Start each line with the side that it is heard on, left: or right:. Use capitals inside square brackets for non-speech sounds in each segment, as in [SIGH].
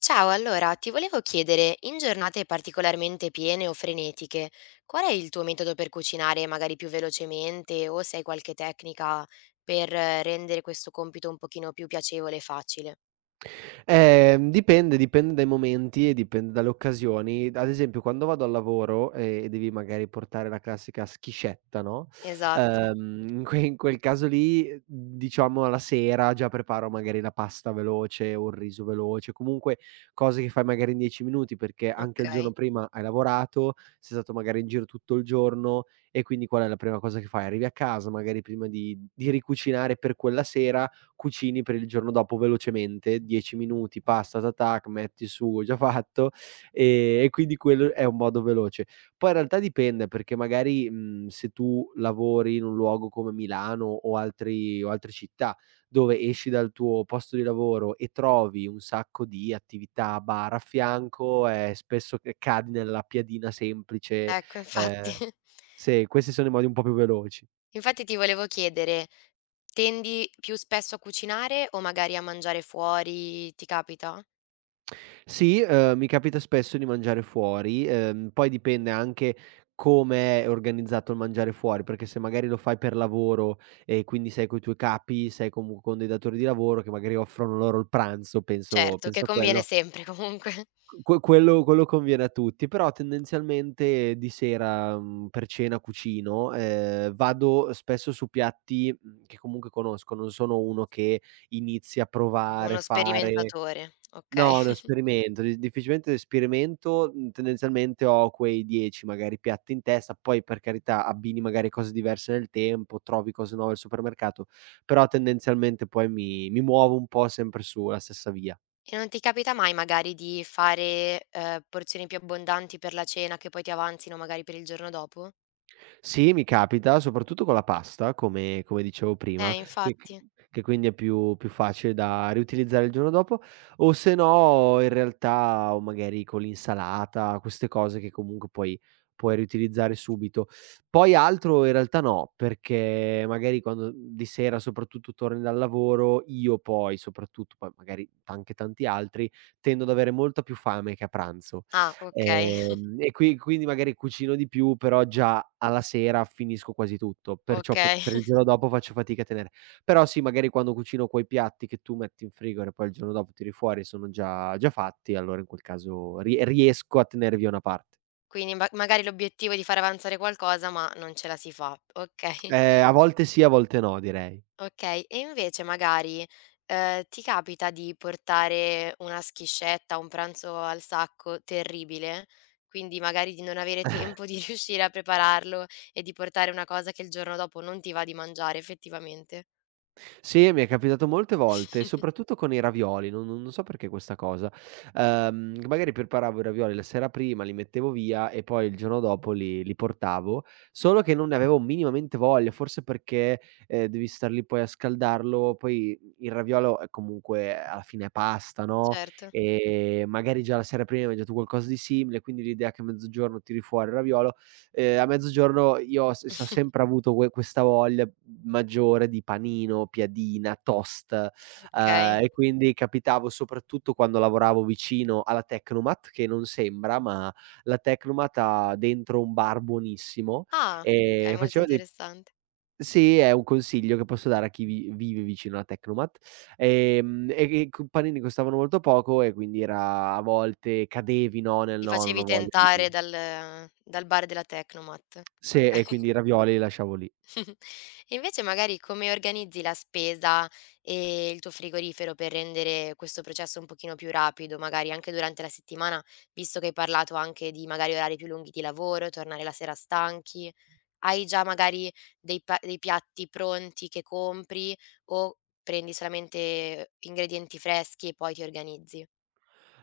left: Ciao, allora ti volevo chiedere, in giornate particolarmente piene o frenetiche, qual è il tuo metodo per cucinare magari più velocemente o se hai qualche tecnica per rendere questo compito un pochino più piacevole e facile?
right: Dipende, dipende dai momenti e dipende dalle occasioni. Ad esempio quando vado al lavoro e devi magari portare la classica schiscetta, no,
left: Esatto,
right: in quel caso lì, diciamo alla sera già preparo magari la pasta veloce o il riso veloce, comunque cose che fai magari in 10 minuti perché anche il
left: okay.
right: giorno prima hai lavorato, sei stato magari in giro tutto il giorno. E quindi qual è la prima cosa che fai? Arrivi a casa magari prima di ricucinare per quella sera, cucini per il giorno dopo velocemente, 10 minuti, pasta, tac, tac, metti il sugo già fatto. E quindi quello è un modo veloce. Poi in realtà dipende, perché magari, se tu lavori in un luogo come Milano o altri o altre città, dove esci dal tuo posto di lavoro e trovi un sacco di attività bar a fianco, spesso c cadi nella piadina semplice,
left: Ecco infatti.
right: ehm
left: [LAUGHS]
right: sì, questi sono i modi un po' più veloci.
left: Infatti ti volevo chiedere, tendi più spesso a cucinare o magari a mangiare fuori, ti capita?
right: Sì, mi capita spesso di mangiare fuori, poi dipende anche come è organizzato il mangiare fuori, perché se magari lo fai per lavoro e quindi sei coi tuoi capi, sei comu con dei datori di lavoro che magari offrono loro il pranzo, penso
left: Certo, che
right: penso a
left: conviene
right: quello,
left: sempre comunque. [LAUGHS]
right: quello conviene a tutti, però tendenzialmente di sera, per cena cucino, vado spesso su piatti, che comunque conosco, non sono uno che inizia a provare,
left: Uno
right: fare.
left: sperimentatore, okay.
right: No, non sperimento, di difficilmente sperimento, tendenzialmente ho quei 10 magari piatti in testa, poi per carità abbini magari cose diverse nel tempo, trovi cose nuove al supermercato, però tendenzialmente poi mi muovo un po' sempre sulla stessa via.
left: E non ti capita mai magari di fare, porzioni più abbondanti per la cena che poi ti avanzino magari per il giorno dopo?
right: Sì, mi capita, soprattutto con la pasta, come dicevo prima, che c
left: Infatti.
right: che quindi è più facile da riutilizzare il giorno dopo, o se no in realtà o magari con l'insalata, queste cose che comunque puoi riutilizzare subito. Poi altro in realtà no, perché magari quando di sera soprattutto torni dal lavoro, io poi soprattutto, poi magari anche tanti altri, tendo ad avere molta più fame che a pranzo.
left: Ah, okay, [LAUGHS]
right: E qui quindi magari cucino di più, però già alla sera finisco quasi tutto, perciò per
left: okay.
right: per il
left: [LAUGHS]
right: giorno dopo faccio fatica a tenere. Però sì, magari quando cucino quei piatti che tu metti in frigorifero e poi il giorno dopo tiri fuori sono già fatti, allora in quel caso riesco a tenere via una parte.
left: Quindi ma magari l'obiettivo è di far avanzare qualcosa, ma non ce la si fa. Okay,
right: A volte sì, a volte no direi.
left: [LAUGHS] okay. E invece magari, ti capita di portare una schiscetta, un pranzo al sacco terribile? Quindi magari di non avere tempo di [LAUGHS] riuscire a prepararlo e di portare una cosa che il giorno dopo non ti va di mangiare effettivamente?
right: Sì, mi è capitato molte volte, soprattutto con i ravioli, non so perché questa cosa. Magari preparavo i ravioli la sera prima, li mettevo via e poi il giorno dopo li portavo, solo che non ne avevo minimamente voglia, forse perché, devi star lì poi a scaldarlo, poi il raviolo è comunque alla fine è pasta, no,
left: Certo,
right: magari già la sera prima hai mangiato qualcosa di simile, quindi l'idea che a mezzogiorno tiri fuori il raviolo. A mezzogiorno io ho s s ho
left: [LAUGHS]
right: sempre avuto questa voglia maggiore di panino, piadina, toast,
left: okay.
right: e quindi capitavo soprattutto quando lavoravo vicino alla Tecnomat, che non sembra, ma la Tecnomat ha dentro un bar buonissimo
left: Ah, okay,
right: e
left: molto
right: faceva dei.
left: interessante.
right: Sì, è un consiglio che posso dare a chi vi vive vicino alla Tecnomat. E che co panini costavano molto poco e quindi era a volte cadevi, no, nel:
left: Ti
right: "No, non
left: facevi
right: ho voglia di".
left: tentare dal bar della Tecnomat.
right: Sì, e
left: Okay.
right: quindi i ravioli li lasciavo lì.
left: [LAUGHS] E invece magari come organizzi la spesa e il tuo frigorifero per rendere questo processo un pochino più rapido, magari anche durante la settimana, visto che hai parlato anche di magari orari più lunghi di lavoro, tornare la sera stanchi. Hai già magari dei piatti pronti che compri o prendi solamente ingredienti freschi e poi ti organizzi?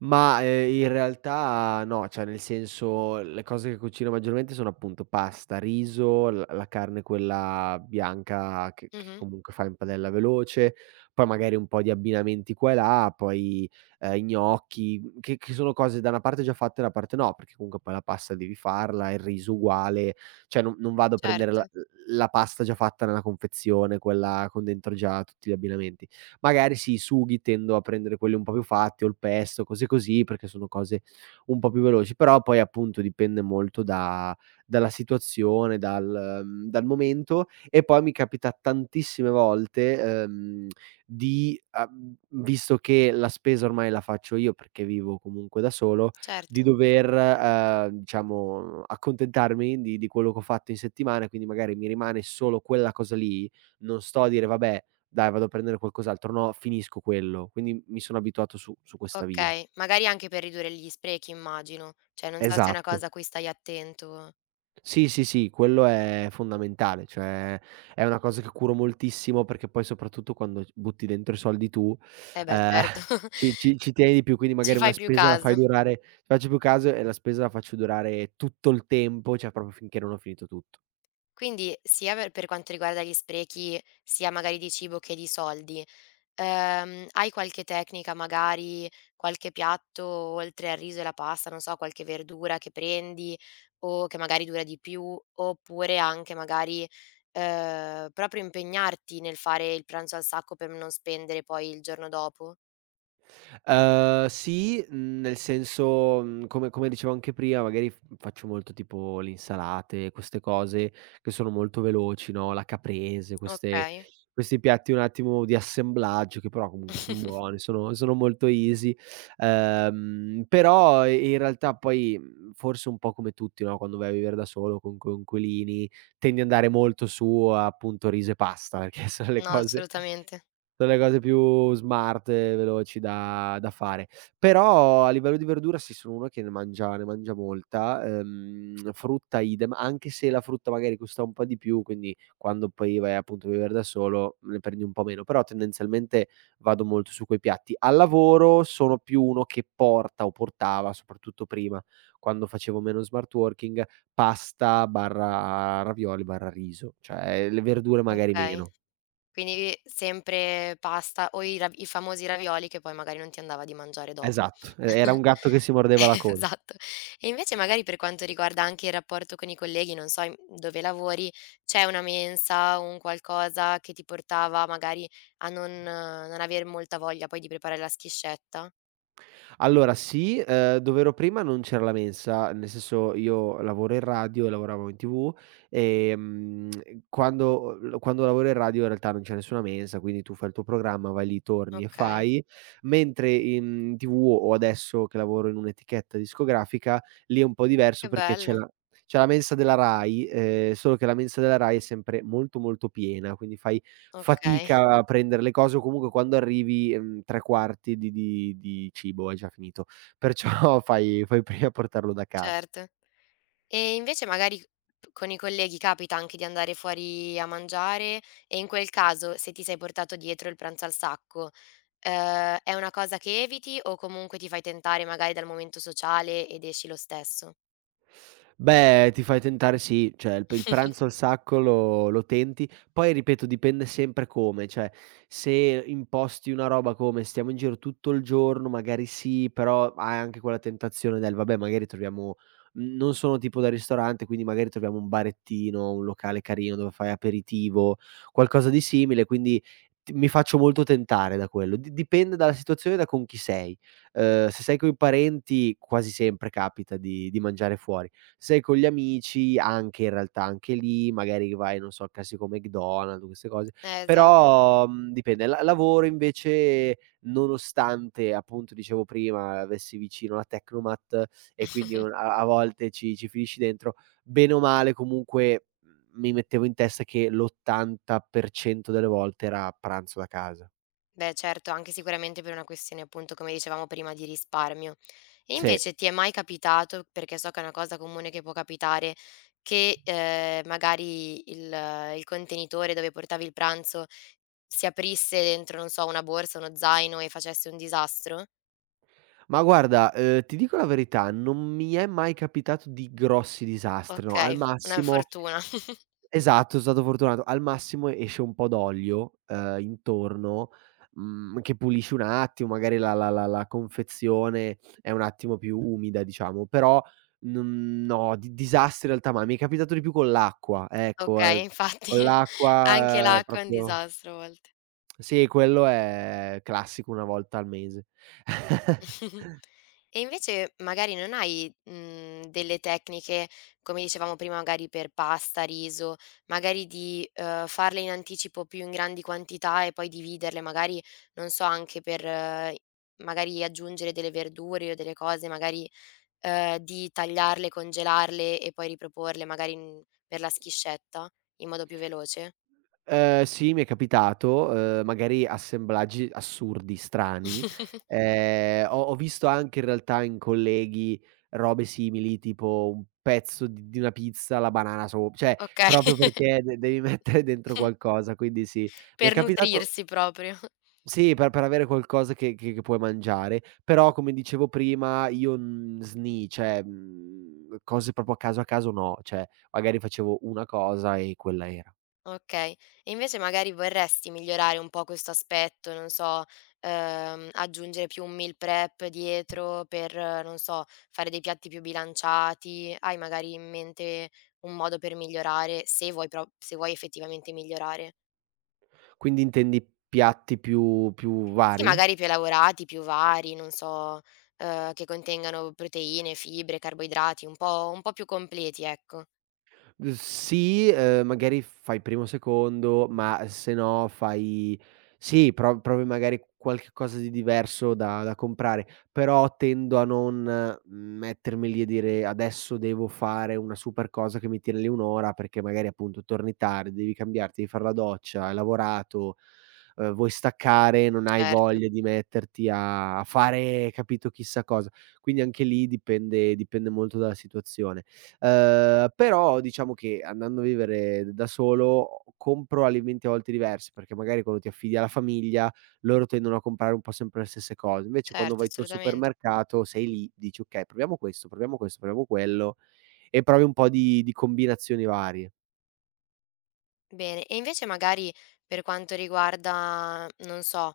right: Ma, in realtà no, cioè nel senso, le cose che cucino maggiormente sono appunto pasta, riso, l la carne quella bianca che
left: Mh-mh.
right: comunque fa in padella veloce, poi magari un po' di abbinamenti qua e là, poi, gnocchi, che sono cose da una parte già fatte e da una parte no, perché comunque poi la pasta devi farla, il riso uguale, cioè non vado a prendere
left: Certo,
right: la pasta già fatta nella confezione, quella con dentro già tutti gli abbinamenti. Magari sì, i sughi tendo a prendere quelli un po' più fatti o il pesto, cose così, perché sono cose un po' più veloci, però poi appunto dipende molto da dalla situazione, dal momento e poi mi capita tantissime volte, di a visto che la spesa ormai la faccio io perché vivo comunque da solo, di
left: certo.
right: dover, diciamo accontentarmi di quello che ho fatto in settimana, quindi magari mi rimane solo quella cosa lì, non sto a dire: "Vabbè, dai, vado a prendere qualcos'altro. No, finisco quello. Quindi mi sono abituato su questa via."
left: Okay, magari anche per ridurre gli sprechi immagino. Cioè, non so se è una
right: Esatto.
left: cosa a cui stai attento.
right: Sì, sì, sì, quello è fondamentale, cioè è una cosa che curo moltissimo perché poi soprattutto quando c butti dentro i soldi tu,
left: Eh beh,
right: ehm,
left: certo,
right: [LAUGHS]
left: [LAUGHS]
right: ci tieni di più, quindi
left: ci
right: magari una
left: fai più
right: spesa la fai
left: caso.
right: durare faccio più caso e la spesa la faccio durare tutto il tempo, cioè proprio finché non ho finito tutto.
left: Quindi sia per quanto riguarda gli sprechi, sia magari di cibo che di soldi. Hai qualche tecnica magari, qualche piatto oltre al riso e la pasta, non so, qualche verdura che prendi o che magari dura di più, oppure anche magari, proprio impegnarti nel fare il pranzo al sacco per non spendere poi il giorno dopo?
right: Sì, nel senso, come dicevo anche prima, magari f faccio molto tipo le insalate, queste cose che sono molto veloci, no, la caprese, queste
left: Okay.
right: questi piatti un attimo di assemblaggio che però comunque son
left: [LAUGHS]
right: buoni, sono molto easy. Però i in realtà poi, forse un po' come tutti, no, quando vai a vivere da solo con coinquilini, tendi ad andare molto su, appunto, riso e pasta, [LAUGHS] perché sono le
left: No,
right: cose
left: assolutamente.
right: sono le cose più smart, e veloci da fare. Però a livello di verdura sì, sono uno che ne mangia molta, frutta idem, anche se la frutta magari costa un po' di più, quindi quando poi vai appunto a vivere da solo ne prendi un po' meno, però tendenzialmente vado molto su quei piatti. Al lavoro sono più uno che porta o portava, soprattutto prima, quando facevo meno smart working, pasta/ravioli/riso, cioè le verdure magari
left: Okay.
right: meno.
left: Quindi sempre pasta o i famosi ravioli che poi magari non ti andava di mangiare dopo.
right: Esatto, e era un
left: [LAUGHS]
right: gatto che si mordeva la coda.
left: Esatto. E invece magari per quanto riguarda anche il rapporto con i colleghi, non so in dove lavori, c'è una mensa, un qualcosa che ti portava magari a non aver molta voglia poi di preparare la schiscetta?
right: Allora sì, dove ero prima non c'era la mensa, nel senso io lavoro in radio e lavoravo in TV, ehm, quando lavoro in radio in realtà non c'è nessuna mensa, quindi tu fai il tuo programma, vai lì, torni e
left: Okay,
right: fai, mentre in TV o adesso che lavoro in un'etichetta discografica, lì è un po' diverso
left: che
right: perché c'è
left: bello.
right: la c'è la mensa della Rai, solo che la mensa della Rai è sempre molto, molto piena, quindi fai
left: Okay,
right: fatica a prendere le cose o comunque quando arrivi, 3/4 di cibo è già finito, perciò [LAUGHS] fai prima a portarlo da casa.
left: certo. E invece magari p con i colleghi capita anche di andare fuori a mangiare e in quel caso, se ti sei portato dietro il pranzo al sacco, è una cosa che eviti o comunque ti fai tentare magari dal momento sociale ed esci lo stesso?
right: Beh, ti fai tentare sì, cioè il pranzo al sacco lo tenti, poi ripeto dipende sempre come, cioè se imposti una roba come: "Stiamo in giro tutto il giorno", magari sì, però hai anche quella tentazione del: "Vabbè magari troviamo", non sono tipo da ristorante, quindi magari troviamo un barettino, un locale carino dove fai aperitivo, qualcosa di simile, quindi ti mi faccio molto tentare da quello. Di dipende dalla situazione e da con chi sei. Se sei coi parenti quasi sempre capita di mangiare fuori. Sei con gli amici, anche in realtà anche lì, magari vai, non so, al classico McDonald's, queste cose,
left: Esa
right: però, dipende. La lavoro invece, nonostante appunto dicevo prima, avessi vicino la Tecnomat e quindi un
left: [LAUGHS]
right: a a volte ci finisci dentro, bene o male comunque, mi mettevo in testa che l'80% delle volte era pranzo da casa.
left: Beh certo, anche sicuramente per una questione appunto, come dicevamo prima, di risparmio. E
right: Sì.
left: invece ti è mai capitato, perché so che è una cosa comune che può capitare, che, magari il contenitore dove portavi il pranzo si aprisse dentro, non so, una borsa, uno zaino e facesse un disastro?
right: Ma guarda, ti dico la verità, non mi è mai capitato di grossi disastri, no, al
left: Okay, una
right: massimo.
left: fortuna. [LAUGHS]
right: Esatto, so stato fortunato. Al massimo esce un po' d'olio, intorno, che pulisce un attimo, magari la confezione è un attimo più umida, diciamo, però non no, di disastri in realtà mai. Mi è capitato di più con l'acqua, ecco,
left: Okay, infatti
right: con
left: anche
right: l'acqua è
left: l'acqua è un
right: proprio.
left: disastro a vol
right: Sì, quello è classico, una volta al mese. [LAUGHS]
left: [LAUGHS] E invece magari non hai, delle tecniche, come dicevamo prima magari per pasta, riso, magari di, farle in anticipo più in grandi quantità e poi dividerle, magari non so anche per magari aggiungere delle verdure o delle cose, magari, di tagliarle, congelarle e poi riproporle magari in per la schiscetta in modo più veloce?
right: Sì, mi è capitato, magari assemblaggi assurdi, strani.
left: [LAUGHS]
right: Ho visto anche in realtà in colleghi robe simili, tipo un pezzo di una pizza, la banana cioè
left: Okay,
right: proprio perché de devi [LAUGHS] mettere dentro
left: [LAUGHS]
right: qualcosa, quindi sì. Mi è
left: per
right: capitato
left: nutrirsi proprio.
right: sì, per avere qualcosa che puoi mangiare, però come dicevo prima io, sni cioè, cose proprio a caso no, cioè magari facevo una cosa e quella era.
left: Okay. E invece magari vorresti migliorare un po' questo aspetto, non so, aggiungere più un meal prep dietro per, non so, fare dei piatti più bilanciati? Hai magari in mente un modo per migliorare, se vuoi effettivamente migliorare?
right: Quindi intendi piatti più
left: Sì,
right: vari?
left: magari più elaborati, più vari, non so, che contengano proteine, fibre, carboidrati, un po' più completi, ecco.
right: Sì, magari fai primo, secondo, ma se no fai sì, provi magari qualche cosa di diverso da comprare, però tendo a non mettermi lì e dire: "Adesso devo fare una super cosa che mi tiene lì un'ora ora", perché magari appunto torni tardi, devi cambiarti, devi far la doccia, hai lavorato, vuoi staccare, non hai
left: Certo,
right: voglia di metterti a fare, capito, chissà cosa. Quindi anche lì dipende molto dalla situazione. Però diciamo che andando a vivere da solo compro alimenti a volte diversi, perché magari quando ti affidi alla famiglia loro tendono a comprare un po' sempre le stesse cose. Invece quando
left: certo,
right: vai tu al, okay,
left: assolutamente.
right: supermercato sei lì, dici: "Okay, proviamo questo, proviamo questo, proviamo quello" e provi un po' di combinazioni varie.
left: Bene, e invece magari per quanto riguarda, non so,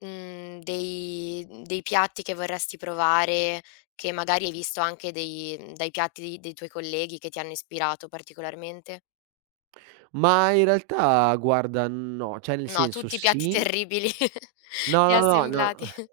left: dei piatti che vorresti provare, che magari hai visto anche dai piatti dei tuoi colleghi che ti hanno ispirato particolarmente?
right: Ma in realtà guarda no, cioè nel
left: No,
right: senso
left: tutti i piatti
right: sì.
left: terribili [LAUGHS]
right: No,
left: e
right: no, no, no.
left: assemblati.
right: [LAUGHS]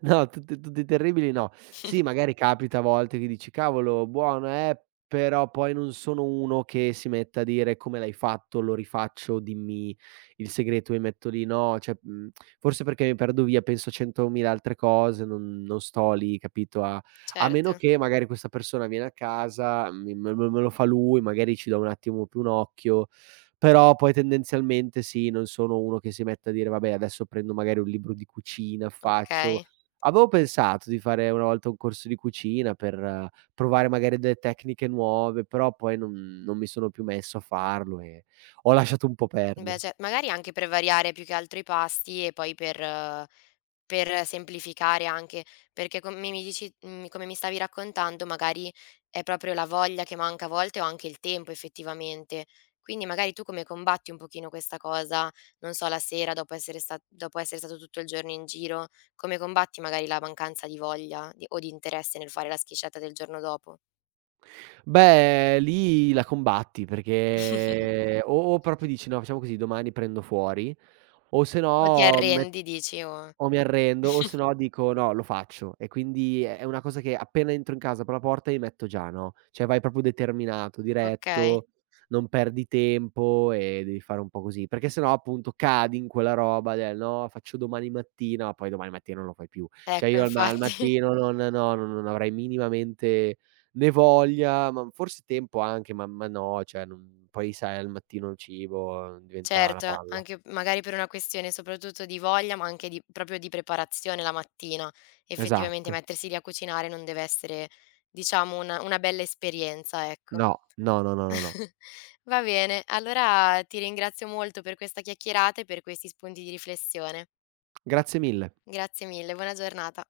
right: No, tutti terribili no. Sì,
left: [LAUGHS]
right: magari capita a volte che dici: "Cavolo, buono, però poi non sono uno che si mette a dire: "Come l'hai fatto? Lo rifaccio, dimmi il segreto", mi metto lì, no, cioè, forse perché mi perdo via, penso a 100.000 altre cose, non sto lì, capito, a
left: Certo,
right: meno che magari questa persona viene a casa, mi me me lo fa lui, magari ci do un attimo più un occhio, però poi tendenzialmente sì, non sono uno che si mette a dire: "Vabbè, adesso prendo magari un libro di cucina, faccio"
left: okay.
right: avevo pensato di fare una volta un corso di cucina per provare magari delle tecniche nuove, però poi non mi sono più messo a farlo e ho lasciato un po'
left: Beh,
right: perdere.
left: ce magari anche per variare più che altro i pasti e poi per semplificare anche, perché come mi dici come mi stavi raccontando, magari è proprio la voglia che manca a volte o anche il tempo effettivamente. Quindi magari tu come combatti un pochino questa cosa, non so, la sera dopo essere stato tutto il giorno in giro, come combatti magari la mancanza di voglia di o di interesse nel fare la schiscetta del giorno dopo?
right: Beh, lì la combatti
left: [LAUGHS]
right: perché o proprio dici: "No, facciamo così, domani prendo fuori", o se
left: O ti
right: no me
left: arrendi dici o
right: o mi arrendo o se no dico: "No, lo faccio." E quindi è una cosa che appena entro in casa apro la porta mi metto già, no, cioè vai proprio determinato,
left: okay.
right: diretto, non perdi tempo e devi fare un po' così, perché se no appunto cadi in quella roba del: "No, faccio domani mattina", poi domani mattina non lo fai più. Cioè
left: Ecco
right: io al
left: infatti.
right: mattino non no, no, no, non avrei minimamente né voglia, ma forse tempo anche, ma no, cioè non poi sai al mattino il cibo diventa una
left: Certo,
right: palla.
left: anche magari per una questione soprattutto di voglia, ma anche di proprio di preparazione la mattina. Effettivamente
right: Esatto.
left: mettersi lì a cucinare non deve essere, diciamo, una bella esperienza, ecco.
right: No, no, no, no, no, no.
left: [LAUGHS] Va bene, allora ti ringrazio molto per questa chiacchierata e per questi spunti di riflessione.
right: Grazie mille.
left: Grazie mille, buona giornata.